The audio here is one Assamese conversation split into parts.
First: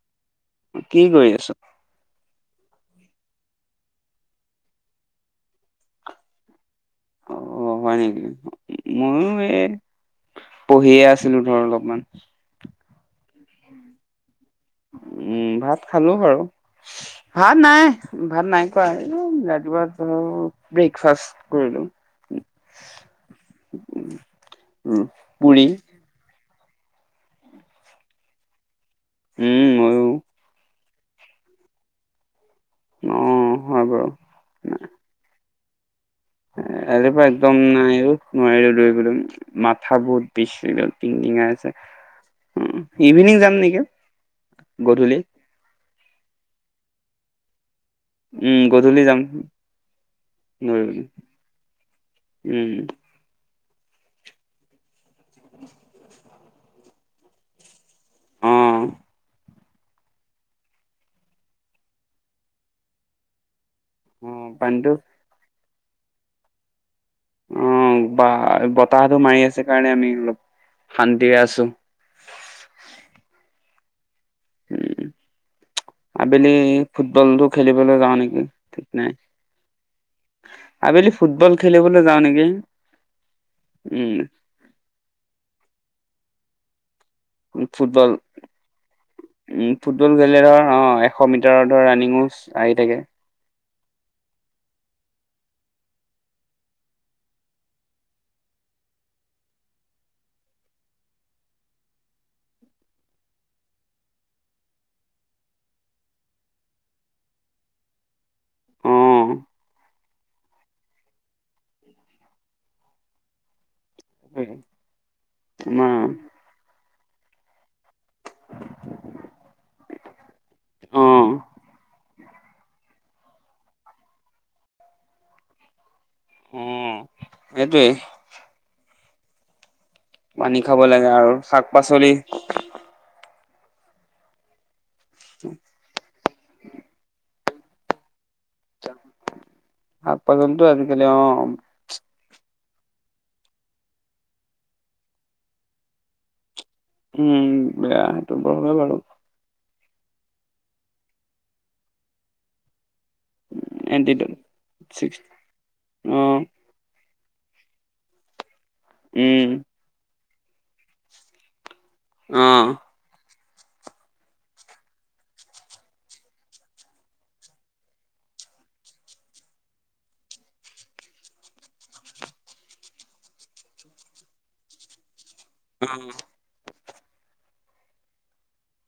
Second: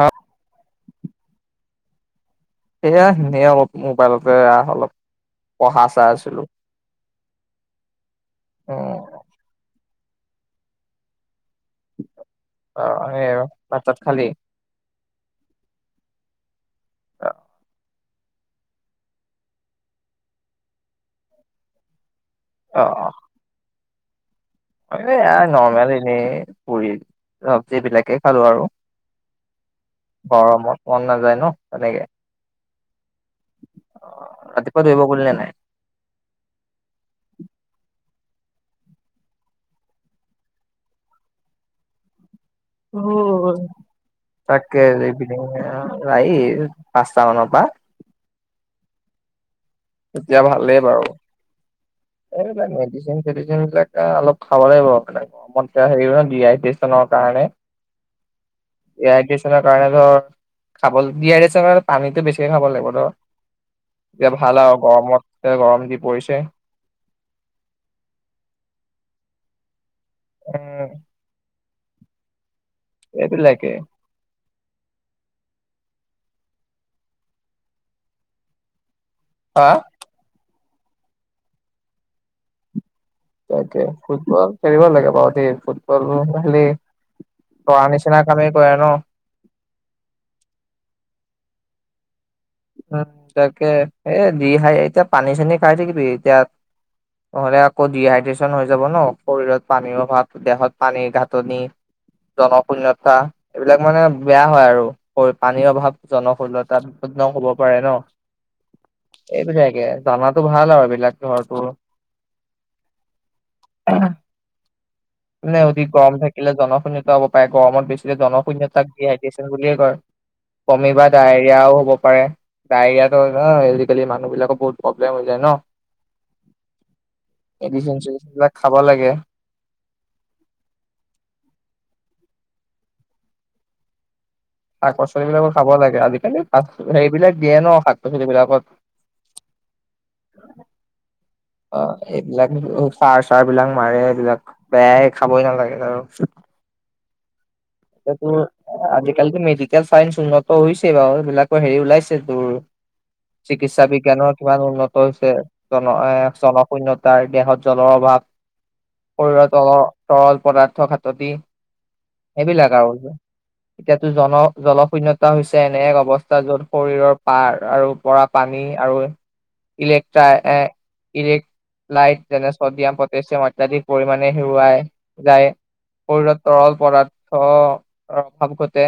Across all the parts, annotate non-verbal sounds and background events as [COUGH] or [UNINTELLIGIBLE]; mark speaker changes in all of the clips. Speaker 1: আ
Speaker 2: কি কৰি আছ?
Speaker 1: এয়া এনে অলপ মোবাইলতে অলপ পঢ়া চাই আছিলো।
Speaker 2: অ হয় নেকি
Speaker 1: উম
Speaker 2: মইও এই পঢ়িয়ে আছিলো ধৰ অলপমান।
Speaker 1: অ হে আৰু ভাতছাত খালি?
Speaker 2: উম ভাত খালো বাৰু। ভাত নাই। ভাত নাই খোৱা। হেৰৌ ৰাতিপুৱা ধৰ ব্ৰেকফাষ্ট কৰিলো।
Speaker 1: অ অ।
Speaker 2: উমহ।
Speaker 1: নৰ্মেল এনেই পুৰি-চবজি বিলাকেই খালো আৰু
Speaker 2: উম ময়ো।
Speaker 1: গৰমত মন নাযায় ন তেনেকে।
Speaker 2: অ' হয় বাৰু।
Speaker 1: অ ৰাতিপুৱাতে আহিব কলি নে নাই
Speaker 2: ৰাতিপুৱা একদম নাই অ' নোৱাৰিলো দৌৰিবলৈ মাথা বহুত বিষ এইডাল টিংটিঙাই আছে ইভিনিং
Speaker 1: উহ
Speaker 2: যাম নেকি
Speaker 1: তাকে এই
Speaker 2: গধূলি।
Speaker 1: পিনে আও ৰাৱি পাছ টাউনৰ পা
Speaker 2: উম গধূলি যাম।
Speaker 1: তেতিয়া ভাল লাগিব আৰু।
Speaker 2: দৌৰিবলৈ।
Speaker 1: এইবিলাক
Speaker 2: উম,
Speaker 1: মেডিচিন-চেডিচিন বিলাক এ অলপ খাব লাগিব মানে গৰমত হেৰি ডিহাইড্ৰেচনৰ কাৰণে
Speaker 2: অ'।
Speaker 1: এই আই টিছ দি কাৰণে ধৰ খাব ডীহাইড্ৰেনচনৰ কাৰনে পানীটো বেছিকে খাব লাগিব ধৰ এতিয়া
Speaker 2: অ'
Speaker 1: ভাল আৰু।
Speaker 2: পানীটো
Speaker 1: এতিয়া গৰম যি পৰিছে।
Speaker 2: অ বা বতাহটো মাৰি আছে কাৰণে আমি
Speaker 1: উম
Speaker 2: অলপ শান্তিৰে আছো।
Speaker 1: এই বিলাকে।
Speaker 2: উম আবেলি ফুটবলটো খেলিবলৈ যাও নেকি ঠিক নাই।
Speaker 1: হা।
Speaker 2: আবেলি ফুটবল খেলিবলৈ যাও নেকি।
Speaker 1: তাকে।
Speaker 2: উম,
Speaker 1: ফুটবল খেলিব লাগে বাৰু ফুটবল খেলি
Speaker 2: ফুটবল উম ফুটবল খেল একধৰণৰ অ হয় এশ মিটাৰ ধৰ ৰানিঙো আহি থাকে
Speaker 1: উ তাকে এ দি হাই এতিয়া পানী চানী খাই থাকিবি এতিয়া নহ'লে আকৌ ডিহাইড্ৰেচন হৈ যাব ন। শৰীৰত পানীৰ অভাৱ দেহত পানীৰ নাটনি জনশূণ্যতা এইবিলাক মানে বেয়া হয় আৰু পানীৰ অভাৱ জনশূণ্যতাৰ- নহব পাৰে ন
Speaker 2: অ'।
Speaker 1: এইবিলাকে জানাতো ভাল আৰু এইবিলাক ঘৰতো। নে অতি
Speaker 2: আমাৰ
Speaker 1: গৰম থাকিলে জনশূণ্যতা অলপ গৰমত বেছিলে জনশূন্য তাক হাইড্ৰেচন বুলিয়ে কয়। বমিব বা
Speaker 2: অ',
Speaker 1: ডায়েৰিয়াও হ'ব হব পাৰে। ডায়েৰিয়াতো ন আজিকালি মানুহ বিলাকৰ বহুত প্ৰব্লেম হৈ যায় ন।
Speaker 2: অ'। সেইটোৱে
Speaker 1: মেডিচিন-চেডচিন বিলাক খাব লাগে।
Speaker 2: পানী খাব লাগে আৰু শাক পাচলি
Speaker 1: শাক-পাচলি বিলাকো খাব লাগে। আজিকালি সেইবিলাক দিয়ে ন শাক -পাচলি বিলাক
Speaker 2: শাক-পাচলিতো আজিকালি অ -
Speaker 1: চাৰ চাৰ বিলাক মাৰে এইবিলাক। বেয়াই খাবই নালাগে আৰু।
Speaker 2: উম। বেয়া
Speaker 1: এইটো
Speaker 2: সেইটো বাৰু
Speaker 1: ত
Speaker 2: হয় বাৰু
Speaker 1: আজিকালিতো মেডিচিন এতিয়া চাইন্ঞ্চ উন্নত হৈছে বাৰু এইবিলাকো হেৰি ওলাইছে তোৰ চিকিৎসা
Speaker 2: এণ্টি
Speaker 1: বিজ্ঞানৰ কিমান উন্নত
Speaker 2: ছিক্স
Speaker 1: হৈছে জন
Speaker 2: অ',
Speaker 1: জনশূন্যত তাৰ দেহত জলৰ অভাৱ
Speaker 2: উম,
Speaker 1: শৰীৰৰ তলৰ তৰল পদাৰ্থ খাততি
Speaker 2: অ',
Speaker 1: এইবিলাক আৰু। এতিয়াতো জন জল শূন্যতা হৈছে এনে এক অৱস্থা য'ত শৰীৰৰ পাৰ আৰু পৰা পানী আৰু ইলেক্ট্ৰাই এ ইলেক্ট লাইট যেনে ছডিয়াম, পটেছিয়াম অত্যাধিক পৰিমাণে হেৰুৱাই যায়
Speaker 2: অ'।
Speaker 1: শৰীৰত তৰল পদাৰ্থ অভাৱ ঘটে।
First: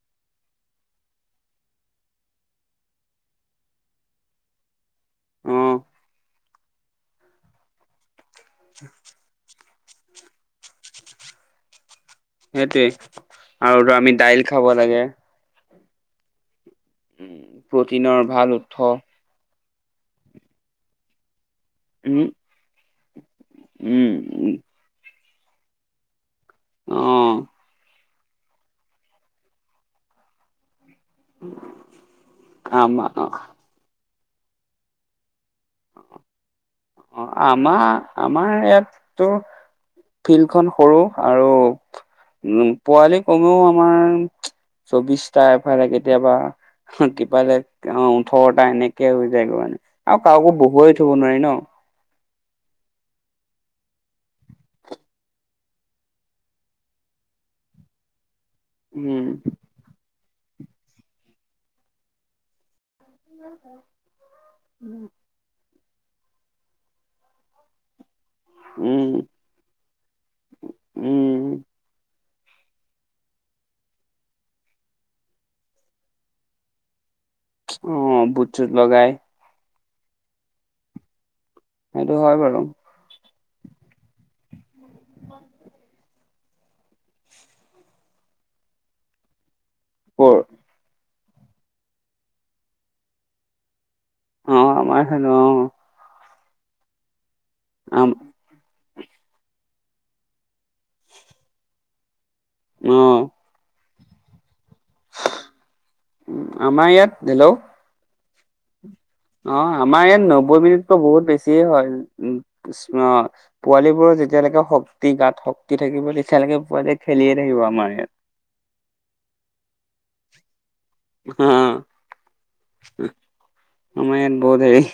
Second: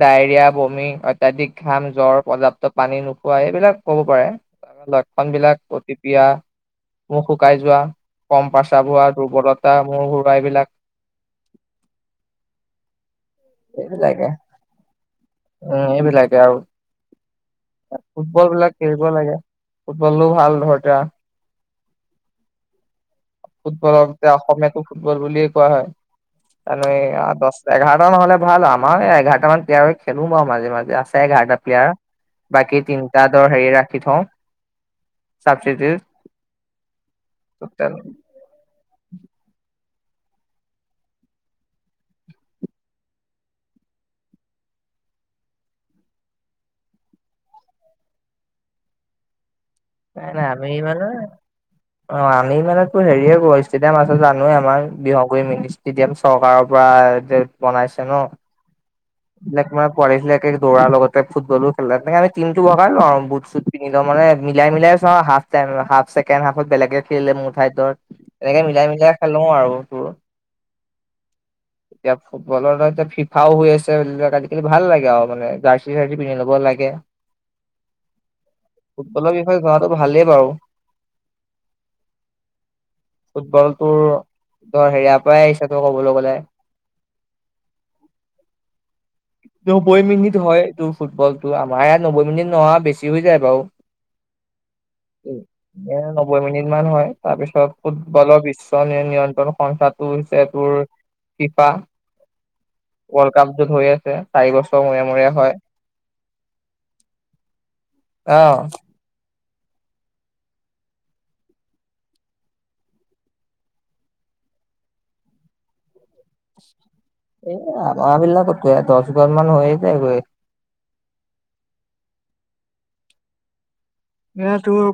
Speaker 1: ডায়েৰিয়া, বমি, অত্যাধিক ঘাম, জ্বৰ পৰ্যাপ্ত পানী নোখোৱা এইবিলাক ক'ব পাৰে। ত লত। খন
Speaker 2: অ
Speaker 1: বিলাক অতিপ্ৰিয় মুখ শুকাই যোৱা কম পাচব হোৱা দুৰ্বলত তা মোৰ ঘূৰাৱা এইবিলাক।
Speaker 2: সেইটোৱেই আৰু আমি
Speaker 1: এইবিলাকে
Speaker 2: দাইল খাব লাগে।
Speaker 1: উম এইবিলাকে আৰু
Speaker 2: উম প্ৰটিনৰ ভাল
Speaker 1: ফুটবল বিলাক
Speaker 2: উৎস
Speaker 1: খেলিব লাগে। ফুটবলো ভাল ধৰ এতিয়া
Speaker 2: উম।
Speaker 1: ফুটবলক এতিয়া
Speaker 2: উম
Speaker 1: অসমীয়ো ফুটবল বুলিয়ে কোৱা হয় আৰু
Speaker 2: অ
Speaker 1: এ দছ এঘাৰ। ত নহ'লে ভাল আৰু আমাৰ এঘাৰটা মান প্লেয়াৰ খেলো বাও মাজে মাজে আছে। এঘাৰটা প্লেয়াৰ বাকি
Speaker 2: আমাৰ
Speaker 1: তিনটা দৰ হেৰি ৰাখি থওঁ। চাবষ্টিটিউট
Speaker 2: অ আমাৰ আমাৰ ইয়াত তো। ফিল্ডখন সৰু আৰু উম পোৱালি কমেও আমাৰ। চৌবিশটা এফালে কেতিয়াবা। হি তিফালে অ ওঠৰটা এনেকে হৈ যায়গে মানে। আৰু
Speaker 1: নাই নাই
Speaker 2: কাকো
Speaker 1: আমি
Speaker 2: বহুৱাই
Speaker 1: মানে
Speaker 2: থব নোৱাৰি ন।
Speaker 1: অ আমি মানে হেৰিয়ে কৰো ষ্টেডিয়াম আছে জানোৱে আমাৰ দিমাগুই ষ্টেডিয়াম চৰকাৰৰ পৰা। যে বনাইছে ন।
Speaker 2: উম
Speaker 1: এইবিকা পোৱালিবিলাকে দৌৰাৰ লগতে ফুটবলো খেলা তেনেকে আমি টিমটো যাম আও বুট চুট পিন্ধি লওঁ মানে মিলাই মিলাই চা হাফ টাইম। হাফ ছেকেণ্ড হাফত বেলেগে খেলিলে মোৰ ঠাইত ধৰ। এনেকে মিলাই
Speaker 2: উম
Speaker 1: মিলাই খেলো আৰু তোৰ
Speaker 2: উম
Speaker 1: তেতিয়া। ফুটবলৰ এতিয়া ফিফাও হৈ আছ। এইবিলাক আজিকালি ভাল লাগে মানে জাৰ্চি চাৰ্চি পিন্ধি ল'ব লাগে।
Speaker 2: অ বুট চুট লগাই।
Speaker 1: হোৱাটো ভালেই বাৰু।
Speaker 2: সেইটো হয় বাৰু।
Speaker 1: ফুটবলটো ধৰ হেয়া পাই আহিছে ত ক'বলৈ গলে। [UNINTELLIGIBLE] নবৈ মিনিট
Speaker 2: কৰ
Speaker 1: হয় এইটো ফুটবলটো আমাৰ ইয়াত নবৈ মিনিট নহয় আও বেছি হৈ যায় বাৰু।
Speaker 2: অ আমাৰ খেলো অ।
Speaker 1: বৈ মিনিট মান হয় তাৰ পিছত ফুটবলৰ পিছ। নিয়ন্ত্ৰণ সংখ্যাটো হৈছে তোৰ ফিফা।
Speaker 2: অ',
Speaker 1: ৱৰ্ল্ড কাপ যত হৈ আছে চাৰি বছৰ। [UNINTELLIGIBLE] হয়
Speaker 2: আমাৰ ইয়াত হেল্ল'।
Speaker 1: অ।
Speaker 2: অ আমাৰ ইয়াত নব্বৈ মিনিটতো বহুত বেছিয়ে হয় উ পোৱালী বোৰ যে। [UNINTELLIGIBLE] তিয়ালৈকে শক্তি গাত শক্তি থাকিব তে।
Speaker 1: এ আমাৰবিলা কত দছ হাজাৰ মান হৈ যায় গৈ।
Speaker 2: হু আমাৰ ইয়াত বত হেৰি।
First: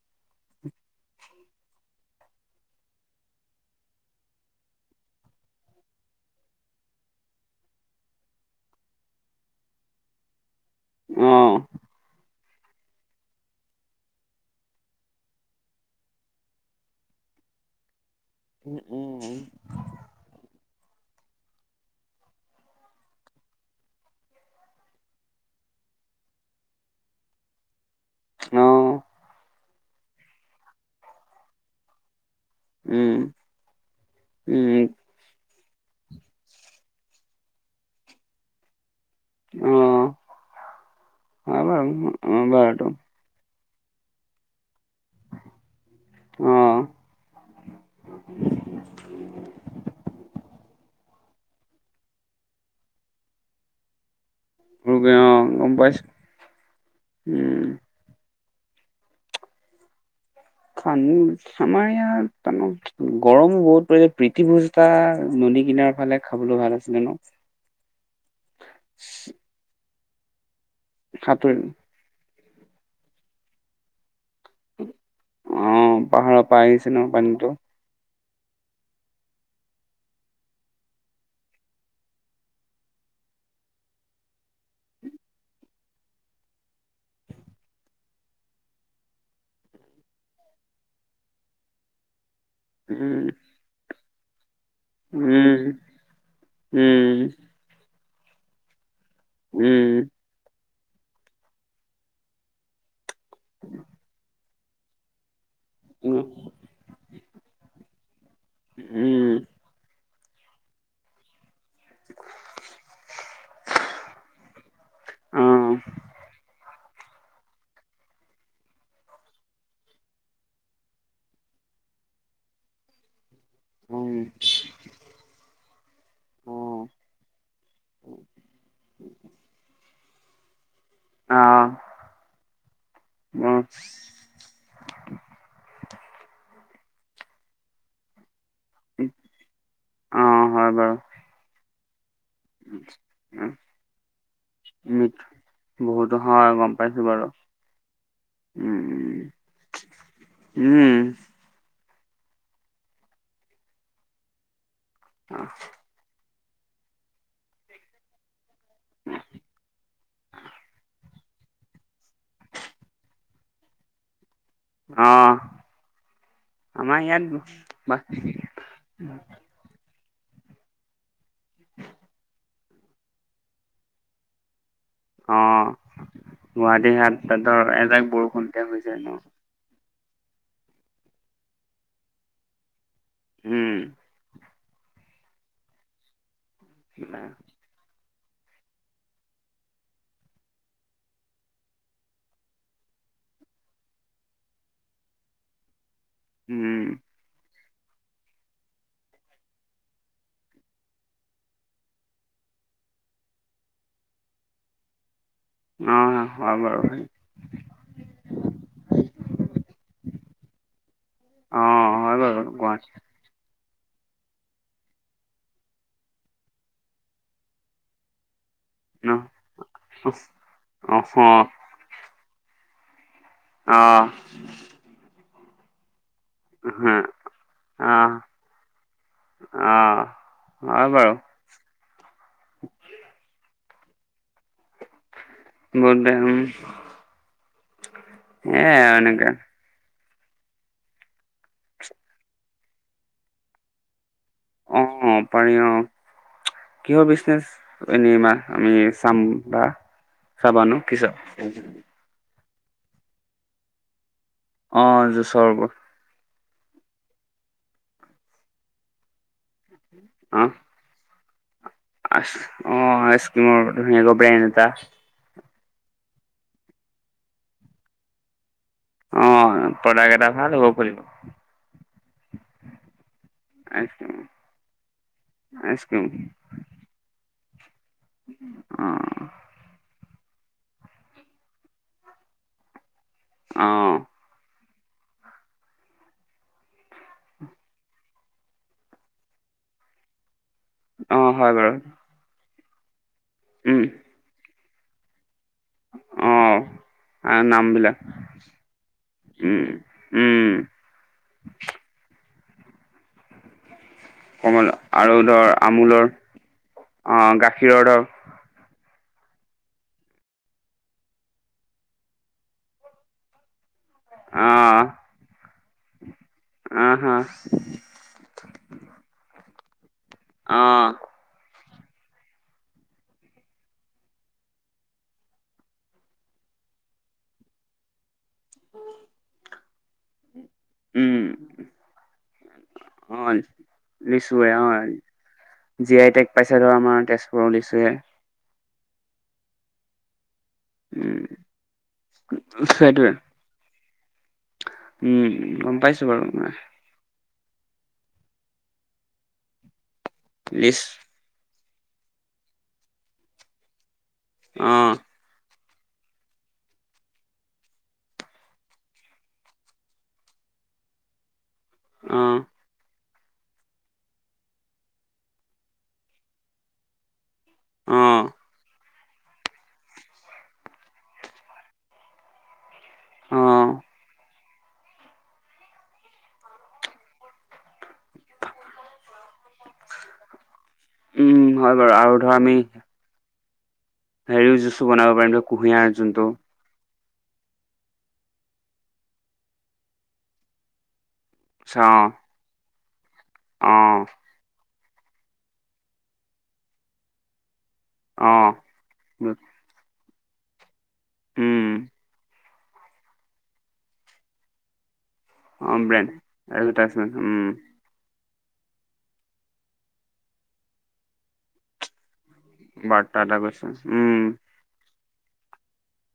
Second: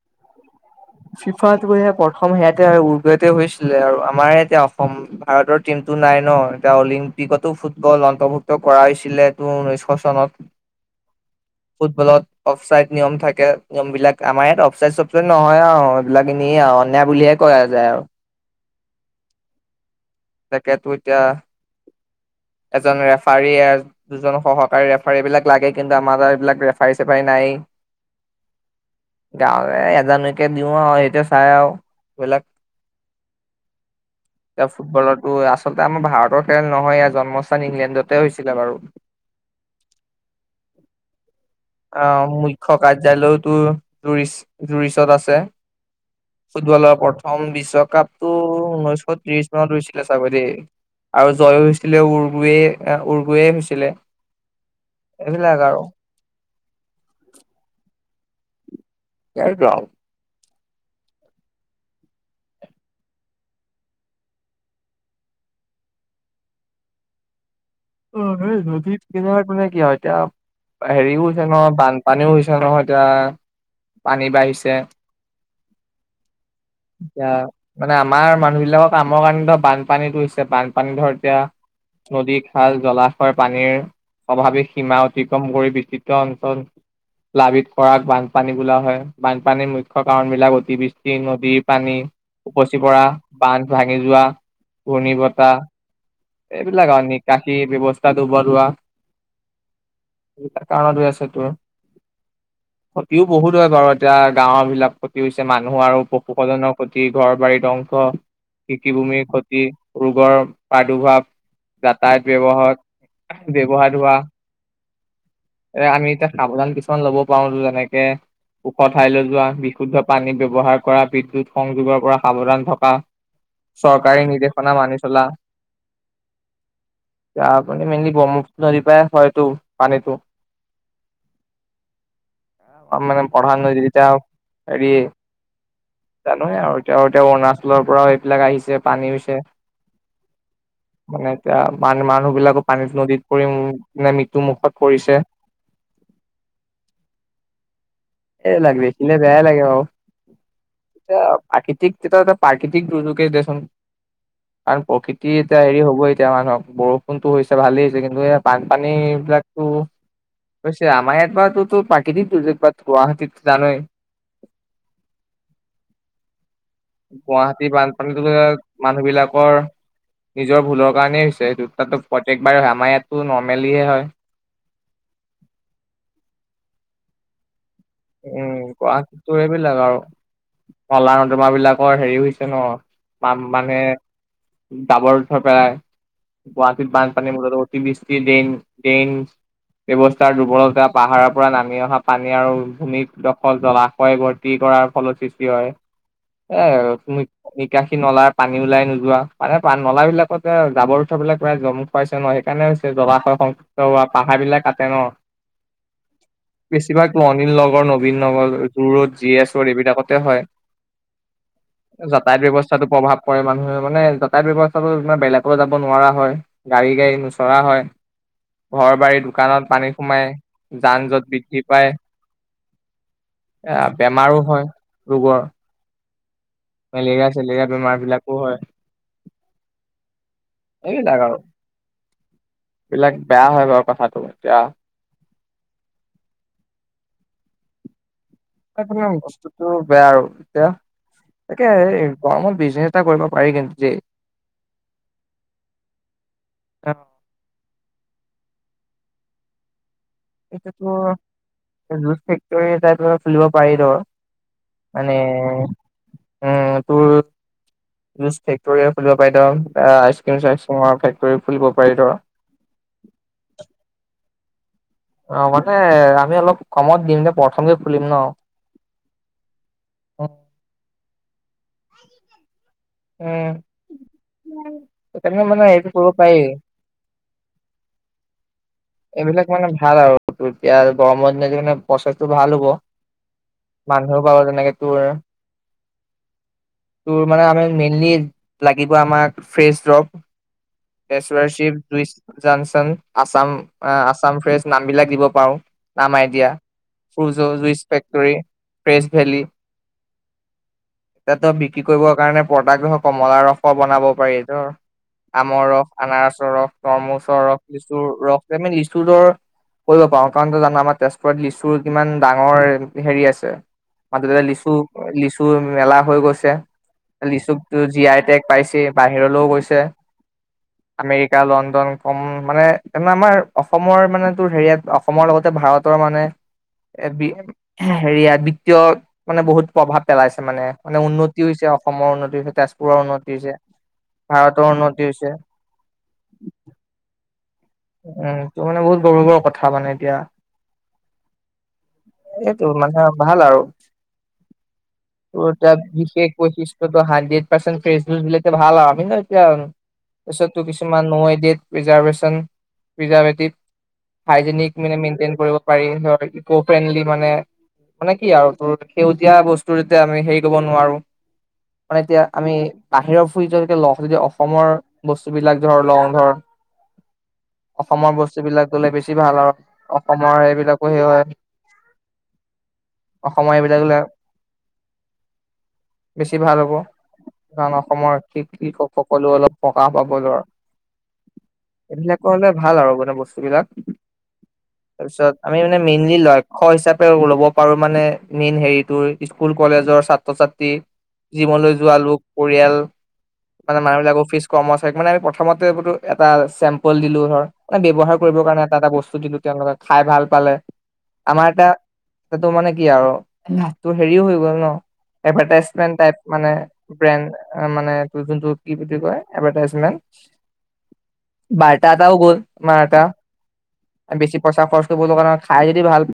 Speaker 2: [UNINTELLIGIBLE]
Speaker 1: ফিফা তোৰহে প্ৰথম সেয়াতে উৰ্বেতে হৈছিলে আৰু আমাৰ এতিয়া অসম ভাৰতৰ টিম। টো নাই ন এতিয়া অলিম্পিকতো ফুটবল অন্তৰ্ভুক্ত কৰা হৈছিলে তোৰ ঊনৈশ চনত।
Speaker 2: অ'।
Speaker 1: ফুটবলত অফচাইড নিয়ম থাক। কে নিয়ম বিলাক আমাৰ ইয়াত অফচাইদ চফচাইদ নহয় আও এইবিলাক এনেই আও অন্যায় বুলিহে কোৱা যায় আৰু।
Speaker 2: উম উম।
Speaker 1: তাকেতো এতিয়া। এজন ৰেফাৰী দুজন সহকাৰী ৰেফাৰী এইবিলাক লাগে কিন্তু আমাৰ এইবিলাক ৰেফাৰী চেফাৰী নাই।
Speaker 2: অ।
Speaker 1: ত এজনকে দিও আৰু এইটোয়ে চাই আও
Speaker 2: উম উম।
Speaker 1: ফুটবলটো, আচলতে আমাৰ ভাৰতৰ খেল নহয়, ইয়াৰ জন্মস্থান ইংলেণ্ডতে হৈছিলে বাৰু।
Speaker 2: অ', হয় বাৰু
Speaker 1: অ মুখ্য
Speaker 2: বাৰুতো
Speaker 1: কাৰ্যালয়ো তোৰ- টুৰিষ্ট- জুৰিছত আছে।
Speaker 2: অ',
Speaker 1: ফুটবলৰ প্ৰথম বিশ্বকাপ টো উনৈশ ত্ৰিশ ইছিলে চাগে দেই আৰু জয়ো হৈছিলে উৰ্গয়ে উৰ্গয়ে হৈছিলে।
Speaker 2: অ
Speaker 1: এইবিলাক
Speaker 2: গম
Speaker 1: আৰু
Speaker 2: পাইছো উম।
Speaker 1: সেইটোয়ে আও।
Speaker 2: খ আমাৰ ইয়াত গৰমো বহুত পৰিছে, প্ৰীতিভোজ এটা- নদী কিনাৰ ফালে খাবলৈ ভাল আছিলে ন।
Speaker 1: অ নদীত কে তানে কি হয়, এতিয়া হেৰিও হৈছে
Speaker 2: সাঁতুৰি
Speaker 1: নহয় বানপানীও হৈছে। প নহয় এতিয়া, [UNINTELLIGIBLE] পানী বাঢ়িছে।
Speaker 2: অ', পাহাৰৰ পৰা আহিছে ন
Speaker 1: এতিয়া
Speaker 2: পানীটো।
Speaker 1: মানে আমাৰ মানুহ বিলাকক কামৰ কাৰণে ধৰ বানপানীতো হৈছে, বানপানী ধৰ এতিয়া নদী ভাল জলাশয় পানীৰ অভাৱী সীমা অতিক্ৰম কৰি বিস্তৃত অঞ্চল লাবিত খৰাক বানপানী বোলা হয়। বানপানীৰ মুখ্য কাৰণবিলাক অতিবৃষ্টি নদী পানী, উপচি পৰা,
Speaker 2: উম,
Speaker 1: বান্ধ ভাঙি যোৱা, ঘূৰ্ণী বতাহ
Speaker 2: উম,
Speaker 1: এইবিলাক আৰু নিক-
Speaker 2: উম,
Speaker 1: ব্যৱস্থাটো বৰুৱাা [UNINTELLIGIBLE]
Speaker 2: উম।
Speaker 1: কাৰণত হৈ আছে তোৰ, ক্ষতিও বহুত হয় বাৰু এতিয়া গাঁও বিলাক ক্ষতি মানুহ আৰু
Speaker 2: উম,
Speaker 1: পশুসালনৰ ক্ষতি, ঘৰ বাৰীত অংশ, কৃষিভূমিৰ
Speaker 2: উম,
Speaker 1: ক্ষতি, ৰোগৰ প্ৰাদুৰ্ভাৱ, যাতায়ত ব্যৱহাৰ ব্যৱহাৰ হোৱা,
Speaker 2: অ',
Speaker 1: এ আমি এতিয়া সাৱধান কিছুমান ল'ব পাৰো যেনেকে - ওখ ঠাইলৈ যোৱা, বিশুদ্ধ পানী ব্যৱহাৰ কৰা, বিদ্যুৎ সংযোগৰ পৰা সাৱধান থকা,
Speaker 2: উম,
Speaker 1: চৰকাৰী নিৰ্দেশনা মানি চলা,
Speaker 2: অ',
Speaker 1: তাৰপানে মেইনলি ব্ৰহ্মপুত্ৰ নদীৰ পৰা হয়তটো পানীতো।
Speaker 2: অ।
Speaker 1: অ মানে প্ৰধান নদী যদিতি [UNINTELLIGIBLE] হৰি জানো আৰু তেওঁ এতিয়া অৰুণাচলৰ পৰাও এইবিলাক আহিছে‌। পানী হৈছে,
Speaker 2: অ', হয় বাৰু।
Speaker 1: মানে ত ম মানুহ বিলাকো পানীত নদীত পৰিানে মৃত্যু মুখত
Speaker 2: মিত
Speaker 1: পৰিছে।
Speaker 2: বহুতো হয় গম পাইছো বাৰু।
Speaker 1: এই বিলাক দেখিলে
Speaker 2: উম,
Speaker 1: বেয়াই লাগে বাৰু।
Speaker 2: উম,
Speaker 1: এতিয়া প্ৰকৃতিক এটা প্ৰাকৃতিক দুৰ্যোগে দেচোন, কাৰণ প্ৰকৃতি এতিয়া হেৰি হ'ব এ এতিয়া মানুহক বৰষুণতো হৈছে ভালেই হৈছে, কিন্তু এয়া বানপানী বিলাকতো হৈছে। আমাৰ ইয়াত পৰাতো প্ৰাকৃতিক দুৰ্যোগ - গুৱাহাটীত জানয়,
Speaker 2: অহ।
Speaker 1: গুৱাহাটীৰ বানপানীতো মানুহ বিলাকৰ নিজৰ ভুলৰ কাৰণেই হৈছে। দু প্ৰত্যেকবাৰ হয় আমাৰ ইয়াতটো নৰ্মেলিহে হয়।
Speaker 2: অ, গুৱাহাটীহাটত ধৰ [UNINTELLIGIBLE]
Speaker 1: উম গোৰ [UNINTELLIGIBLE] এইবিলাক আৰু। নলা নৰ্দমা বিলাকৰ হেৰি হৈছে ন ম
Speaker 2: উম,
Speaker 1: মানে, জাবৰ যোথৰ পেলাই, গুৱাহাটীত বানপানীৰ মূলত অতি ডেইন ডেইন ব্যৱস্থাৰ দুৰ্বলতা, পাহাৰৰ পৰা নামি অহা পানী আৰু [UNINTELLIGIBLE] ভূমিত দখল, জলাশয় ভৰ্তি কৰাৰ ফলৰ সৃষ্টি হয়।
Speaker 2: উম,
Speaker 1: এ- নিকাশি নলাৰ পানী ওলাই নোযোৱা, মানে নলাবিলাকতে জাবৰ যোঠৰ বিলাক প্ৰায় জমু খুৱাইছে ন সেইকাৰণে নে হৈছে জলাশয় সংন্তুষ্ট হোৱা, পাহাৰ বিলাক কাটে ন,
Speaker 2: উম হয় বাৰু।
Speaker 1: বেছিভাগ অনিল নগৰ নবীন নগৰ জুৰোড জি এছড এইবিলাকতে হয়।
Speaker 2: অ',
Speaker 1: [UNINTELLIGIBLE]
Speaker 2: হয় বাৰু
Speaker 1: যাতায়াত ব্যৱস্থাতো
Speaker 2: গুৱাহাটী
Speaker 1: প্ৰভাৱ পৰে। মানুহে মানে যাতায়াত ব্যয়ৱস্থাটো মানে বেলেকলে যাব নোৱাৰা হয় গাড়ী গাড়ী নোচৰা হয়। ঘৰ
Speaker 2: ন
Speaker 1: বাৰী দোকানত পানী সোমাই যান
Speaker 2: অহ
Speaker 1: জঁট বৃদ্ধি পায়। [UNINTELLIGIBLE] এয়া
Speaker 2: আহ
Speaker 1: বেমাৰো হয় ৰোগৰ।
Speaker 2: হা,
Speaker 1: মেলেৰিয়া চেলেৰিয়া বেমাৰ
Speaker 2: আহ
Speaker 1: বিলাকো হয়।
Speaker 2: আহ! অ বাৰু।
Speaker 1: এইবিলাক আৰু এইবিলাক বেয়া হয় বাৰু কথাটো। এতিয়া
Speaker 2: ব দে উমহ।
Speaker 1: এ পুনেঅ বস্তুটো। বেয়া আৰু এতিয়া তাকে এই গৰমত বিজনেছ এটা কৰিব পাৰি কিন্তু দেই।
Speaker 2: অঁ পাৰি অ কিহৰ বিচনেচ এনেই ইমা- আমি চাম বা চাবানু কিচ
Speaker 1: এই তাই ধৰা ফুলিব পাৰি দ।
Speaker 2: অ‍ঁ জুছৰ ব।
Speaker 1: উম তোৰ জুছ ফেক্টৰীয়ে খুলিব পাৰি দ এ আইচক্ৰীম চাইচক্ৰীমৰ ফেক-
Speaker 2: আহ অঁ আইচক্ৰীমৰ ধুনীয়াকৈ ব্ৰেন এটা।
Speaker 1: অ মানে আমি অলপ কমত দিম যে প্ৰথমকে ফুলিম ন।
Speaker 2: অঁ প্ৰডাক্ট এটা ভাল হ'ব।
Speaker 1: [UNINTELLIGIBLE] এ‌
Speaker 2: আইচক্ৰীম
Speaker 1: তেনেকে মানে এইটো
Speaker 2: আইচক্ৰীম
Speaker 1: কয়িব পায়ি।
Speaker 2: অহ।
Speaker 1: এইবিলাক মানে ভাল আৰু এতিয়া গৰমৰ দিন তমানে প্ৰচেছটো ভাল হ'ব।
Speaker 2: অ
Speaker 1: মানুহও পাব যেনেকে তোৰ। তোৰ মানে আমি মেইনলি লাগিব আমাক ফ্ৰেছ দ্ৰৱ।
Speaker 2: অ
Speaker 1: এচ ৱাই
Speaker 2: হয়
Speaker 1: চিভ
Speaker 2: বাৰু
Speaker 1: জুইচ জনচন আছাম
Speaker 2: উম
Speaker 1: আচামফ্ৰেচ নামবিলাক দিব পায়ো। নামাই
Speaker 2: অ
Speaker 1: দিয়া ফ্ৰুজ
Speaker 2: আৰু
Speaker 1: জুইচ
Speaker 2: নামবিলাক
Speaker 1: ফেক্টৰী ফ্ৰেছ ভেলি।
Speaker 2: উম উম
Speaker 1: এট বিক্ৰী কৰিবৰ কাৰণে প্ৰডাক্টদখ কমলা ৰস বনাব পাৰি দ।
Speaker 2: কমল আৰু ধৰ
Speaker 1: আমৰ ৰস,
Speaker 2: আমুলৰ
Speaker 1: আনাৰসৰ ৰস,
Speaker 2: অ
Speaker 1: তৰমুচ ৰস,
Speaker 2: গাখীৰৰ ধৰ
Speaker 1: লিচুৰ ৰস তেমিনিজ। চু দৰ কৰিব পাৱো কাৰণতো জানা আমাৰ তেজপুৱত লিচুৰ কিমান ডাঙৰ হেৰি আছে। মাদতেৰে লিচু
Speaker 2: অ
Speaker 1: লিচু মেলা হৈ গৈছে।
Speaker 2: অ হা
Speaker 1: লিচুকটো জি আই টেক পাইছেই বাহিৰলও গৈছে
Speaker 2: অ
Speaker 1: আমেৰিকা লণ্ড। কম হম মানে তে আমাৰ অসমৰ মানে তো হেৰিয়াত অসমৰ লগতে ভাৰতৰ মানে- হেবি হেৰিয়াত বিত্তীয় মানে বহুত প্ৰভাৱ পেলাইছে। মানে মানে
Speaker 2: উম
Speaker 1: উন্নতি হৈছে অসমৰ উন্নতি হৈছে তেজপুৰৰ
Speaker 2: অ
Speaker 1: উন্নতি হৈছে
Speaker 2: লিচুৱে
Speaker 1: ভাৰতৰ
Speaker 2: অ
Speaker 1: উন্নতি- হৈছে
Speaker 2: জি আই টেগ পাইছে ধৰ আমাৰ তেজপুৰ লিচুৱে।
Speaker 1: ত মানে বহুত গৰ্বৰ কথা মানে এতিয়া।
Speaker 2: উম
Speaker 1: এইটো মানে
Speaker 2: সেইটোৱে
Speaker 1: ভাল আৰু। টৌ
Speaker 2: উম
Speaker 1: এটা
Speaker 2: গম পাইছো বাৰু
Speaker 1: বিশেষ বৈশিষ্টটো হানডেট। পেচেন ফেচজুজ বিলাকে ভাল আও আমি নো এতিয়া তাপিছতো
Speaker 2: লিচ
Speaker 1: কিছুমান নৌএদিয়েট। ৰিজাভেচন ৰিজাভেতিক হাইজনিক
Speaker 2: অ
Speaker 1: মানে মেন্টেন কৰিব- পাৰি ধ ইক ফ্ৰেণ্ডলি মানে- মানে কি আৰু তোৰ সেউজীয়া বস্তু যেতিয়া আমি হেৰি কৰিব নোৱাৰো। মানেএতিয়া
Speaker 2: অ
Speaker 1: আমি বাহিৰৰ ফুৰি যোৱা‌কে‌ লহ যদি অসমৰ বস্তুবিলাক ধৰ লওঁ ধৰ।
Speaker 2: অ
Speaker 1: অসমৰ বস্তুবিলাক ললে বেছি- ছি ভাল আও অসমৰ সেইবিলাকো সেই হয়।
Speaker 2: অ
Speaker 1: অসমৰ এইবিলাকলে- বেছি ভাল হ'ব কাৰণ অসমৰ কৃষক সকলো অলপ সকাহ পাব ধৰ
Speaker 2: উম হয় বাৰু আৰু
Speaker 1: এইবিলাক
Speaker 2: ধৰ
Speaker 1: কাৰনে
Speaker 2: আমি
Speaker 1: ভাল আৰু মানে বস্তুবিলাক
Speaker 2: হেৰিও জুচো বনাব পাৰিম
Speaker 1: তাপিছত
Speaker 2: ধৰ
Speaker 1: আমি মানে
Speaker 2: কুঁহিয়াৰ
Speaker 1: মেইনলি
Speaker 2: যোনটো
Speaker 1: লক্ষ হিচাপ- ল'ব পাৰো মানে মেইন হেৰিটো স্কুল কলেজৰ ছাত্ৰ ছাত্ৰী। জীমলৈ
Speaker 2: চা
Speaker 1: যোৱা লোক পৰিয়াল
Speaker 2: অ
Speaker 1: মানে মানুহবিলাকৰ ফিচ কৰ্মচাৰীক মানে আমি প্ৰথমতে এটা চেম্পল দিলো ধৰ মানে ব্যৱহাৰ
Speaker 2: অ
Speaker 1: কৰিবৰ কাৰণে এটা এটা বস্তু দিলো তেওঁলোকক খাই ভাল পালে আমাৰ এটা
Speaker 2: উম
Speaker 1: টো মানে কি আৰু নাছটো হেৰিও হৈ গ'ল ন
Speaker 2: অ
Speaker 1: এডভাৰটাইজমেণ্ট
Speaker 2: ব্ৰেন
Speaker 1: টাইপ মানে
Speaker 2: তাৰপিছত
Speaker 1: ব্ৰেণ্ড
Speaker 2: উম
Speaker 1: মানে তোৰ যোনটো কি বুলি কয় এডভাৰটাইজমেট বাৰটা এটাও গ'ল। মাৰ এটা
Speaker 2: বাৰ্তা গৈছে উম
Speaker 1: বেছি পইচা খৰচ কৰিব লগা খাই যদি ভাল